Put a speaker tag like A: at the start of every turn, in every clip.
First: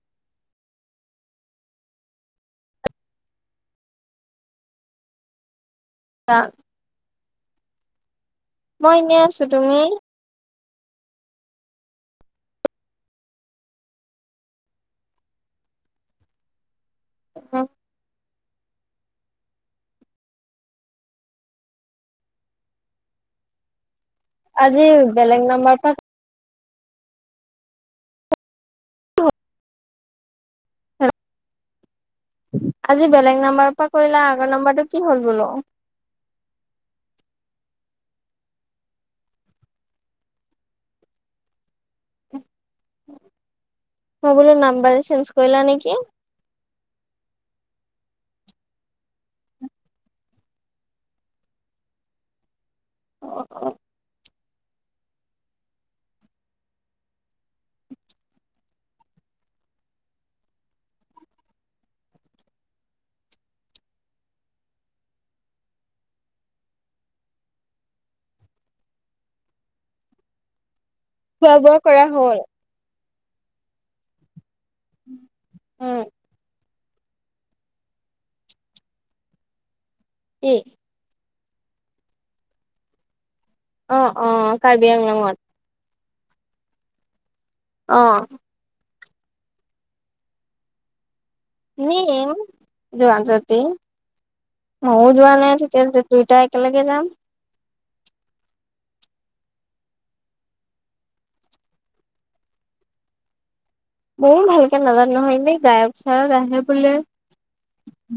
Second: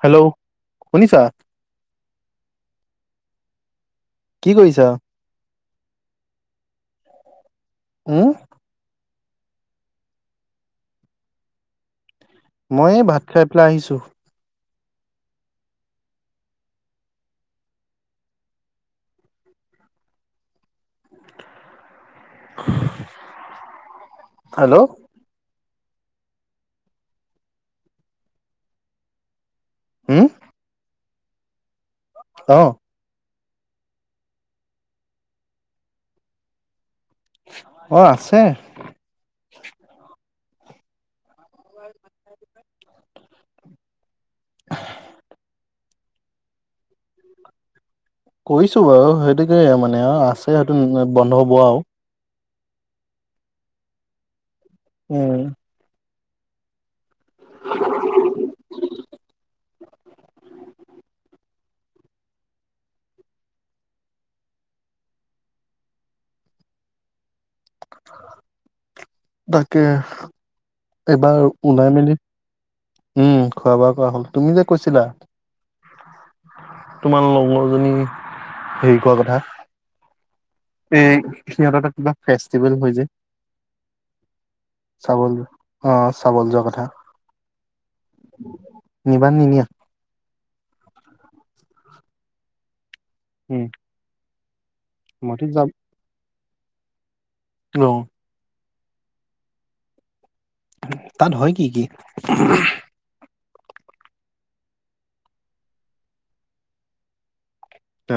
A: Hello শুনিছা? কি কৰিছা?
B: কা
A: উহ।
B: মই এনেই আছো। তুমি?
A: মই এই ভাত খাই পেলাই আহিছো।
B: [unintelligible]
A: [inaudible] [inaudible]
B: আজি বেলেগ নাম্বাৰ পা-
A: হম?
B: হেল্ল
A: অ।
B: আজি বেলেগ নাম্বাৰৰ পৰা কৰিলা আগৰ নম্বৰটো কি হ'ল বোলো?
A: অ আছে। [unintelligible]
B: মই বোলো নাম্বাৰ চেঞ্জ কৰিলা নেকি?
A: কৰিছো বাৰু সেইটোকে মানে আছে সেইটো বন্ধ হব আও।
B: অ অ।
A: উম। [inaudible] তাকে এবাৰ
B: খোৱা বোৱা
A: ওলাই
B: কৰা
A: মেলি
B: হ'ল
A: উম খোৱা বোৱা কৰা হ'ল। তুমি যে কৈছিলা
B: উম
A: তোমাৰ লগৰ জনী হেৰি কোৱা কথা।
B: কি?
A: এ সিহঁতৰ এটা কিবা ফেষ্টিভেল হয় যে
B: অ অ কাৰ্বি আংলঙত
A: চাবলে। অ চাবলে যোৱা কথা।
B: অ।
A: নিবানে নিনিয়া?
B: নিম যোৱা যদি,
A: উম
B: মইয়ো যোৱা
A: মইতো
B: নাই
A: যাম
B: তেতিয়া তিত- দুইটাই একেলগে যাম।
A: গঅ। তাত হয় কি কি?
B: মইয়ো ভালকে নাজানো নহয়, এনেই গায়ক চায়ক আহে বোলে।
A: তা।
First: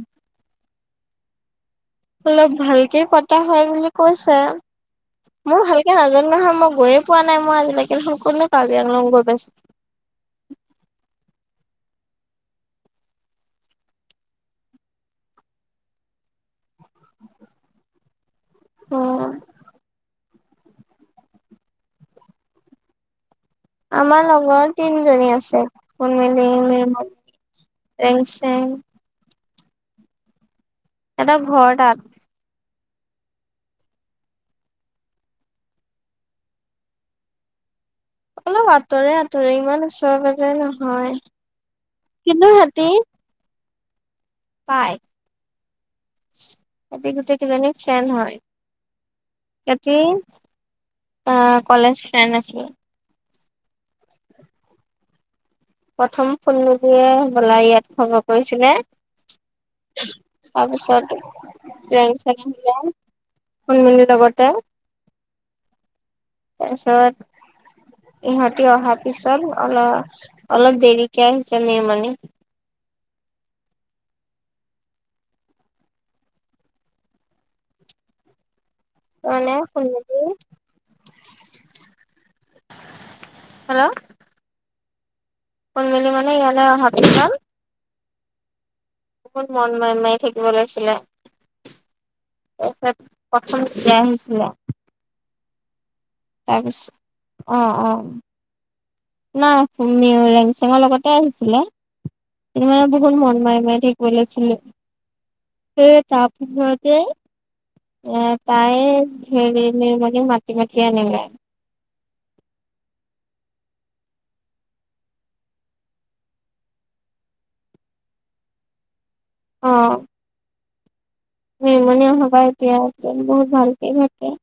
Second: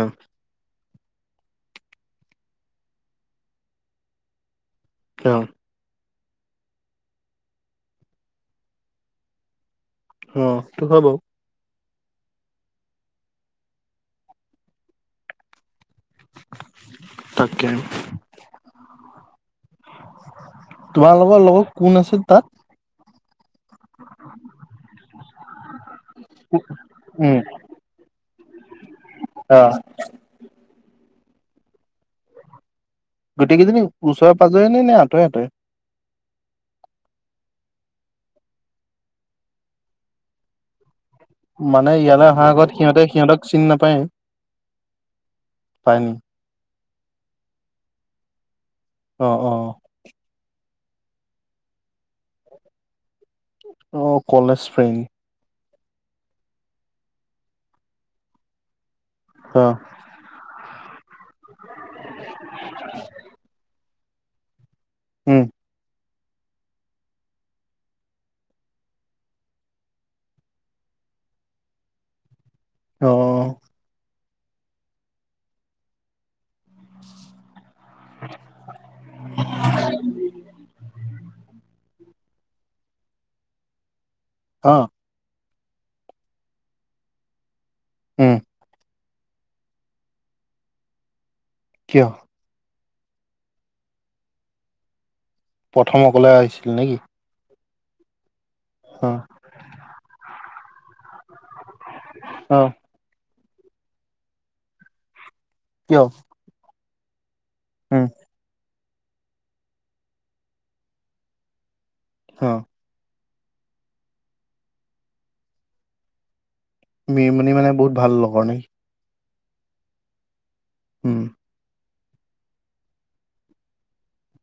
B: অলপ ভালকে পতা হয় বুলি কৈছে।
A: অ
B: মোৰ ভাল কে নাজানো নহয় মই গৈ পোৱা নাই মই আজিলেকে সকলো কাৰ্বি আংলং গৈ পাইছ-
A: অ সেইটো হয় বাও। তাকে।
B: অহ।
A: তোমালোকৰ লগ কোন আছিল তাত?
B: আমাৰ লগৰ তিনিজনী আছে। ঊন মেলিং হে সত,
A: উম,
B: ৰেংছেং
A: অ।
B: সেত ঘৰ তাত।
A: গোটেই কেইজনী ওচৰে পাঁজৰে নে, নে আঁতৰে আঁতৰে?
B: অলপ আঁতৰে আঁতৰে ইমান ওচৰে পাজৰে নহয়।
A: মানে ইয়ালৈ অহা
B: কিন্তু
A: আগত
B: সিহঁতি
A: সিহঁতে সিহঁতক চিনি নাপায়।
B: পায়।
A: পায় নি?
B: সিহঁতি গোটেইকেইজনী ফ্ৰেণ্ড হয়।
A: অ অ
B: সিহঁতি আ কলেজ ফ্ৰেণ্ড আছিল।
A: অ কলেজ ফ্ৰেণ্ড।
B: প্ৰথম শুনমোলিয়ে হবলা ইয়াত খবৰ কৰিছিলে।
A: অ।
B: তাৰপিছতে ৰেংছেঙে শুনমনি লগতে
A: হোহ।
B: তাৰপিছত, ইহতি অহাৰ পিছত অল- অলপ দেৰিকে আহিছে মেহ মানে।
A: অ। [inaudible]
B: মানে শুনমোলি, হেল্ল'।
A: অ।
B: শুনমেলি মানে ইয়ালে পিছল
A: উম।
B: বহুত মন মাৰি মাৰি থাকিব লৈছিলে।
A: কিয়?
B: পেছেব প্ৰথম তে আহিছিলে।
A: প্ৰথম অকলে আহিছিল
B: তাৰপিছত
A: নেকি?
B: অ অ।
A: আহ।
B: নাই ৰেংচেঙৰ লগতে আহিছিলে
A: অ
B: কি মানে ব- হুন মন মাই মাই থাকিব লৈছিলে, সেই
A: কিয়?
B: তাৰপিছতেই
A: উম
B: এ তাই হেৰি নি মেলি মাতি মাতি আনিলে।
A: অ। মিৰমণি মানে বহুত ভাল লগৰ নেকি?
B: অ।
A: উহ।
B: নিৰ্মালি অহা পা এতিয়া বহুত ভালকে ভাত খাই।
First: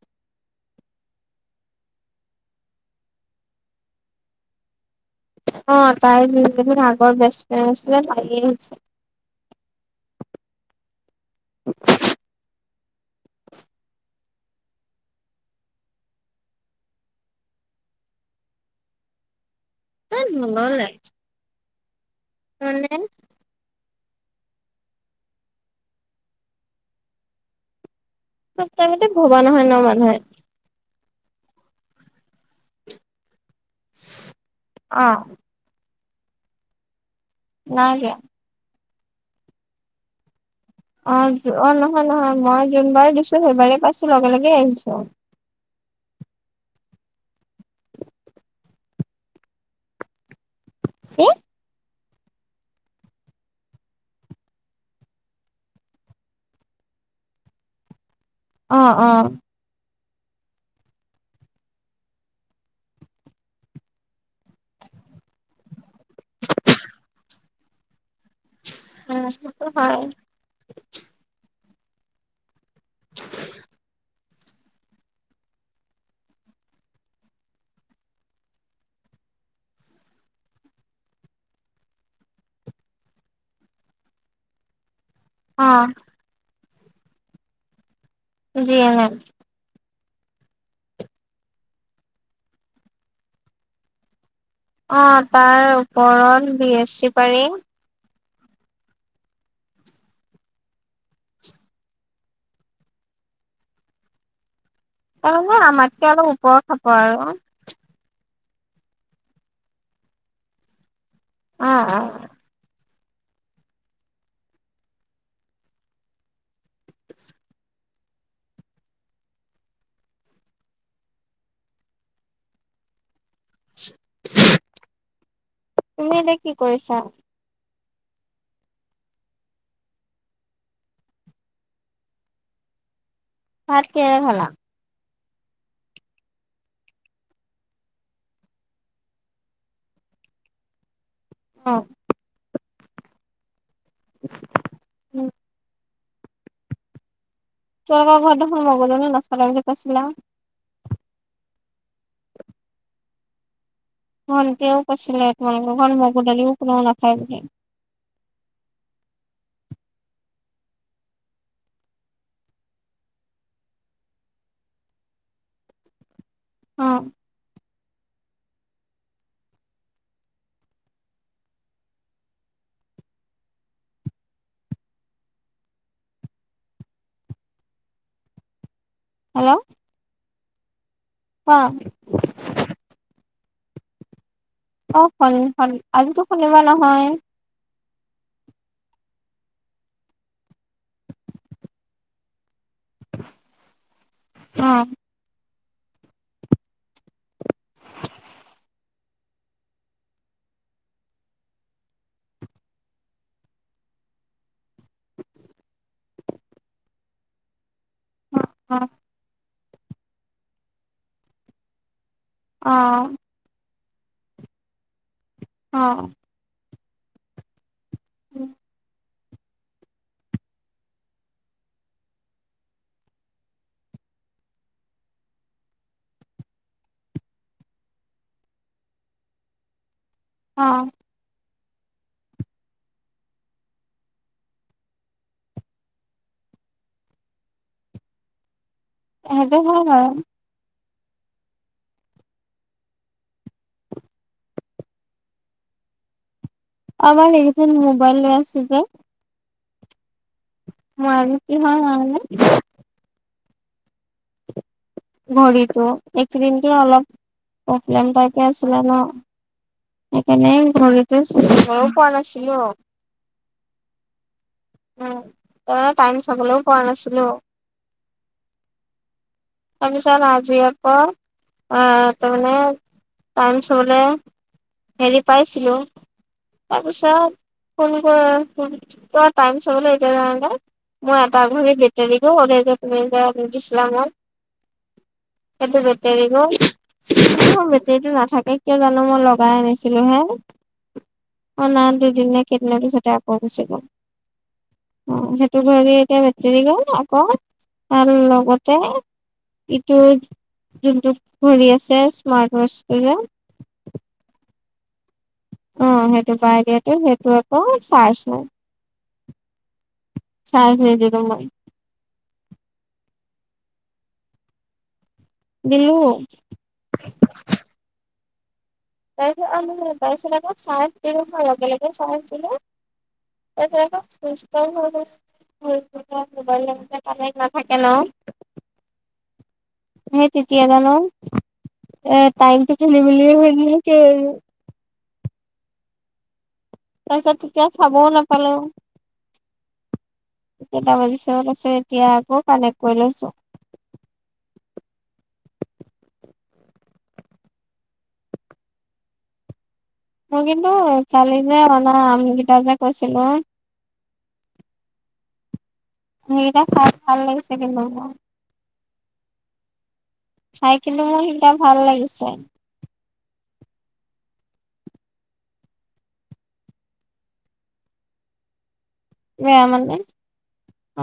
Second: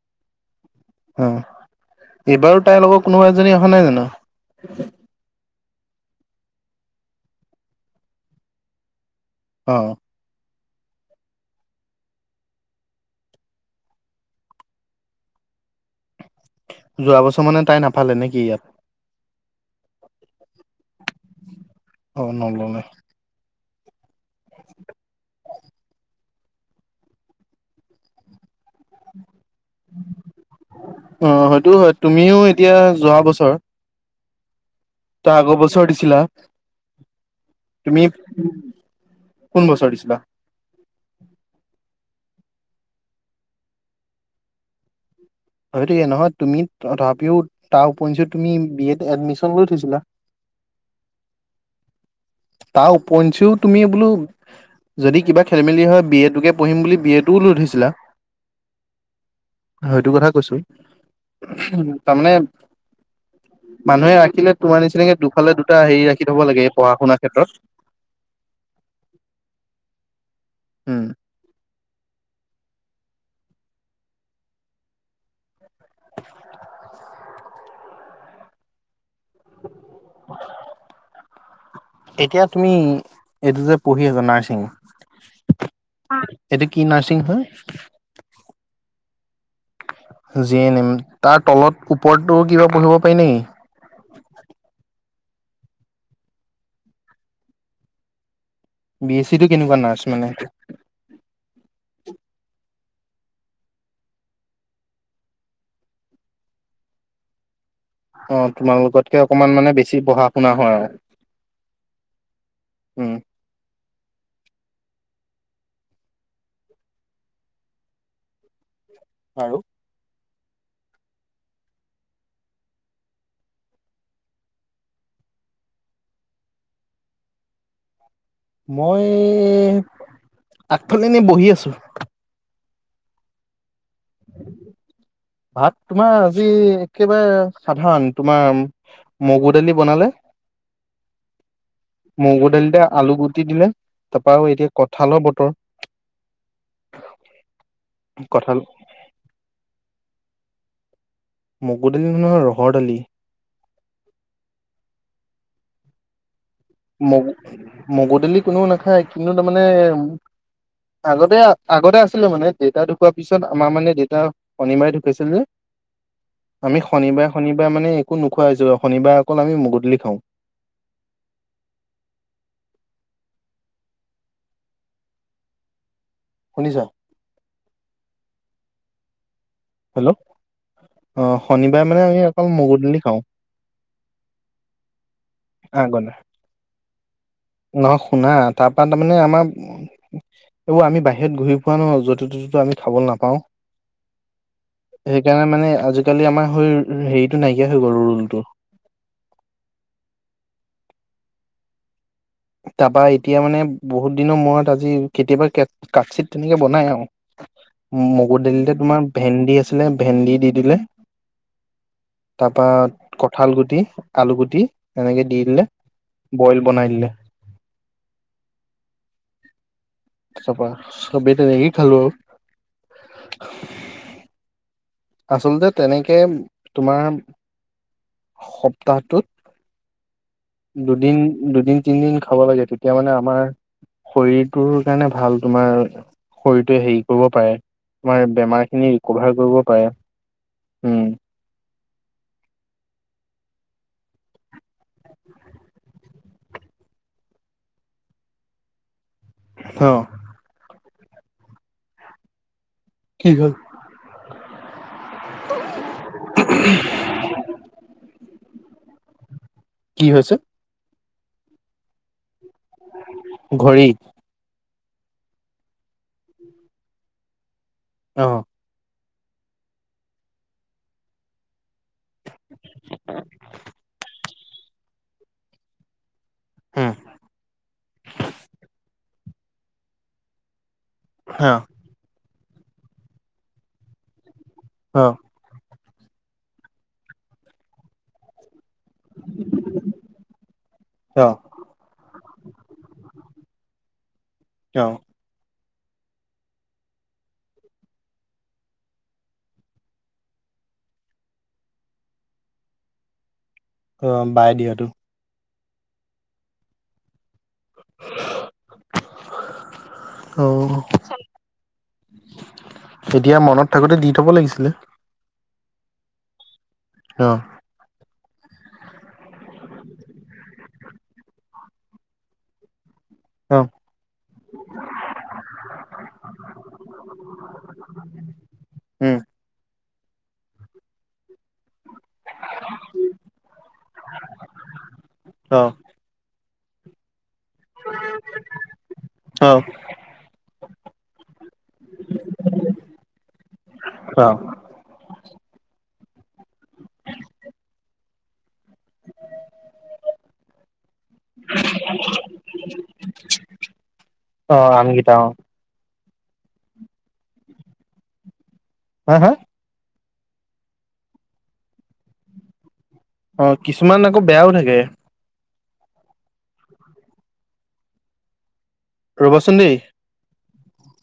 A: অ এইবাৰো তাইৰ লগত কোনোবা এজনী অহা নাই জানো?
B: অ তাইৰোৰ আগৰ বেষ্ট ফ্ৰেণ্ড আছিলে তায়ে আহিছে।
A: অ।
B: [inaudible]
A: যোৱা বছৰ মানে তাই নাপালে নেকি ইয়াত?
B: তাত নললে।
A: অ, নললে।
B: মানে চব টাইমতে ভবা নহয় ন' মানুহে।
A: অ, হেইটোওঁ হয় তুমিও এতিয়া যোৱা বছৰ
B: অ
A: তাৰ আগৰ বছৰ দিছিলা?
B: নাই
A: তুমি
B: দিয়া
A: কোন বছৰ দিছিলা?
B: অ', অ', নহয় -নহয় মই যোনবাৰে দিছো সেইবাৰেই পাইছোঁ লগে -লগেই আহিছোঁ।
A: হয়টো ইয়ে নহয় তুমি তথাপিও তাৰ উপঞ্চি তুমি বি এড এডমিচন লৈ থৈছিলা? [inaudible]
B: কি?
A: তা উপঞ্চিও তুমি বোলো যদি কিবা খেলি মেলি হয় বি এ টোকে পঢ়িম বুলি বি এ টোও লৈ থৈছিলা?
B: অ', অ',
A: সইটো কথা কৈছো তাৰমানে মানুহে ৰাখিলে তোমাৰ নিচিনাকে দুফালে দুটা হেৰি ৰাখি থব লাগে এই পঢ়া- শুনা ক্ষেত্ৰত। [inaudible]
B: অ, সেইটো হয়।
A: উম,
B: [unintelligible]
A: [inaudible] এতিয়া তুমি এইটো যে পঢ়ি আছা নাৰ্ছিং?
B: অ',
A: [unintelligible] এইটো কি নাৰ্ছিং হয়?
B: G N name.
A: G N M তাৰ তলত ওপৰততো কিবা পঢ়িব পাৰি নি?
B: অ, তাৰ ওপৰত বি এছ চি পাৰি।
A: বি এছ চি টো কেনেকুৱা নাৰ্ছ মানে?
B: তাৰমানে আমাতকে অলপ ওপৰ হ'ব আৰু।
A: অ, তোমালোকতকে অকনমান মানে বেছি পঢ়া- শুনা হোৱা আৰু।
B: আ', আ',
A: উম, আৰু?
B: [unintelligible] তুমি এতিয়া কি কৰিছা?
A: মই আগফালে এনে বহি আছোঁ।
B: ভাত কিহেৰে খালা?
A: ভাত তোমাৰ আজি একেবাৰে সাধাৰণ তোমাৰ মগু দালি বনালে।
B: অ',
A: মগু দালিতে আলুগুটি দিলে তাৰপা আৰু এতিয়া কঁঠালৰ
B: উম
A: বতৰ
B: তোমালোকৰ ঘৰত
A: কঁঠাল
B: দেখোন মগুদালি ন'চলে বুলি কৈছিলা?
A: মগু দালি নহয় ৰহৰ দালি।
B: ভণ্টিও কৈছিলে তোমালোকৰ ঘৰত মগুদালিও
A: মগ- মগুদালি কোনেও নাখায় কিন্তু তাৰমানে উম আগতে -আগতে আছিলোঁ মানে দেতা ঢুকোৱাৰ পিছত আমাৰ মানে দেতা শনিমাই ঢুকাইছিল যে আমি
B: অ
A: শনিবাৰ -শনিবাৰ মানে একো নোখোৱা হৈছোঁ ৰহ শনিবাৰ অকল আমি মুগুদালি খাওঁ। শুনিছ?
B: হেল্ল',
A: হেল্ল', অ,
B: কোৱা
A: শনিবাৰে মানে আমি অকল মুগুদালি খাওঁ।
B: অ, শনি-শনি আজিতো শনিবাৰ নহয়?
A: নহ শুনা তাৰপা তাৰমানে আমাৰ এইবোৰ আমি বাহিৰত ঘূৰি ফুৰা ন যতে ততেতো আমি খাবলৈ নাপাও
B: অ
A: সেইকাৰণে মানে আজিকালি আমাৰ হৈ হেৰিটো নাইকিয়া হৈ গ'ল ৰুলটো তাৰপা এতিয়া মানে বহুত দিনৰ মূৰত আজি কেতিয়াবা কেট কাটচিৎ তেনেকে বনাই আৰু মগু দালিতে
B: অ অ
A: তোমাৰ ভেন্দি আছিলে ভেন্দি দি দিলে তাৰপা
B: অ।
A: কঁঠাল গুটি আলু গুটি এনেকে দি দিলে
B: অ',
A: বইল বনাই দিলে
B: উম
A: ত তাপা চবেই তেনেকেই খালো আৰু আচলতে তেনেকে তোমাৰ সপ্তাহটোত
B: অ',
A: দুদিন দুদিন তিনদিন খাব লাগে তেতিয়া মানে আমাৰ শৰীৰটোৰ কাৰণে ভাল তোমাৰ শৰীৰটোৱে হেৰি কৰিব পাৰে তোমাৰ বেমাৰখিনি ৰিকভাৰ
B: সেইটো
A: কৰিব
B: হয় বাৰু।
A: পাৰে
B: আমাৰ এইকেইদিন মোবাইল লৈ আছে যে
A: অ
B: মোৰ আজি কি হ'ল কও নে
A: কি হ'ল
B: ঘড়ীটো এইকেদিনকে অলপ প্ৰব্লেম টাইপে আছিলে ন
A: কি হৈছে
B: সেইকাৰণে ঘড়ীটোও চুবও পোৱা নাছিলো
A: ঘড়ী
B: উম মানে টাইম চাবলৈও পোৱা নাছিলো
A: অ
B: তাৰপিছত আজি আকৌ আহ তাৰ মানে টাইম চাবলে হেৰি পাইছিলো
A: উম
B: তাৰপিছত ফোন কৰ ফোন কত টাইম চাবলৈ এতিয়া যাওঁতে মই এটা
A: অ
B: ঘড়ী বেটাৰীকো হ'লে যে তুমি যে দিছিলা মোক
A: অ
B: সেইটো বেটৰী গ'ল বেটৰীটো নাথাকে। কিয় জানো মই লগাই আনিছিলো হে অ নাই দুদিন নে কেইদিনৰ পিছত আকৌ গুচি গ'ল অ সেইটো ঘড়ী এতিয়া বেটেৰী গ'ল আকৌ তাৰ লগতে ইটো যোনটো ঘড়ী আছে স্মাৰ্ট ৱাছটো যে
A: অ বাই দিয়াতো
B: অ সেইটো বাই দিয়াতো সেইটো আকৌ চাইছো
A: অ
B: চাই থৈ দিলো মই
A: এতিয়া মনত থাকোতে দি থব লাগিছিলে।
B: দিলো।
A: অহ
B: তাৰপিছত আৰু তাৰপিছত আকৌ চাৰ্চ দিলো মই লগে লগে চাৰ্চ দিলো।
A: অ
B: এ যে আকৌ ছুইচ অফ হৈ গৈছে। সেই মোবাইল মোবাইল লগতে কানেক্ট নাথাকে ন।
A: উম
B: সেই তেতিয়া জানো এ টাইমটো খেলি মেলিয়ে হৈ থাকে আৰু।
A: অহ
B: তাৰপিছত তেতিয়া চাবও নাপালো।
A: অ
B: কেইটা বজিছে সেইটো চাই এতিয়া আকৌ কানেক্ট কৰি লৈছো।
A: অ
B: মই কিন্তু কালি যে অনা আমকেইটা যে কৈছিলো
A: অ আমকেইটা অ
B: সেইকেইটা খাই ভাল লাগিছে কিন্তু মোৰ।
A: হা হা?
B: খাই কিন্তু মোৰ সেইটা ভাল লাগিছে।
A: অ কিছুমান আকৌ বেয়াও থাকে। [inaudible] ৰ'বাচোন
B: বেয়া
A: দেই
B: মানে। অ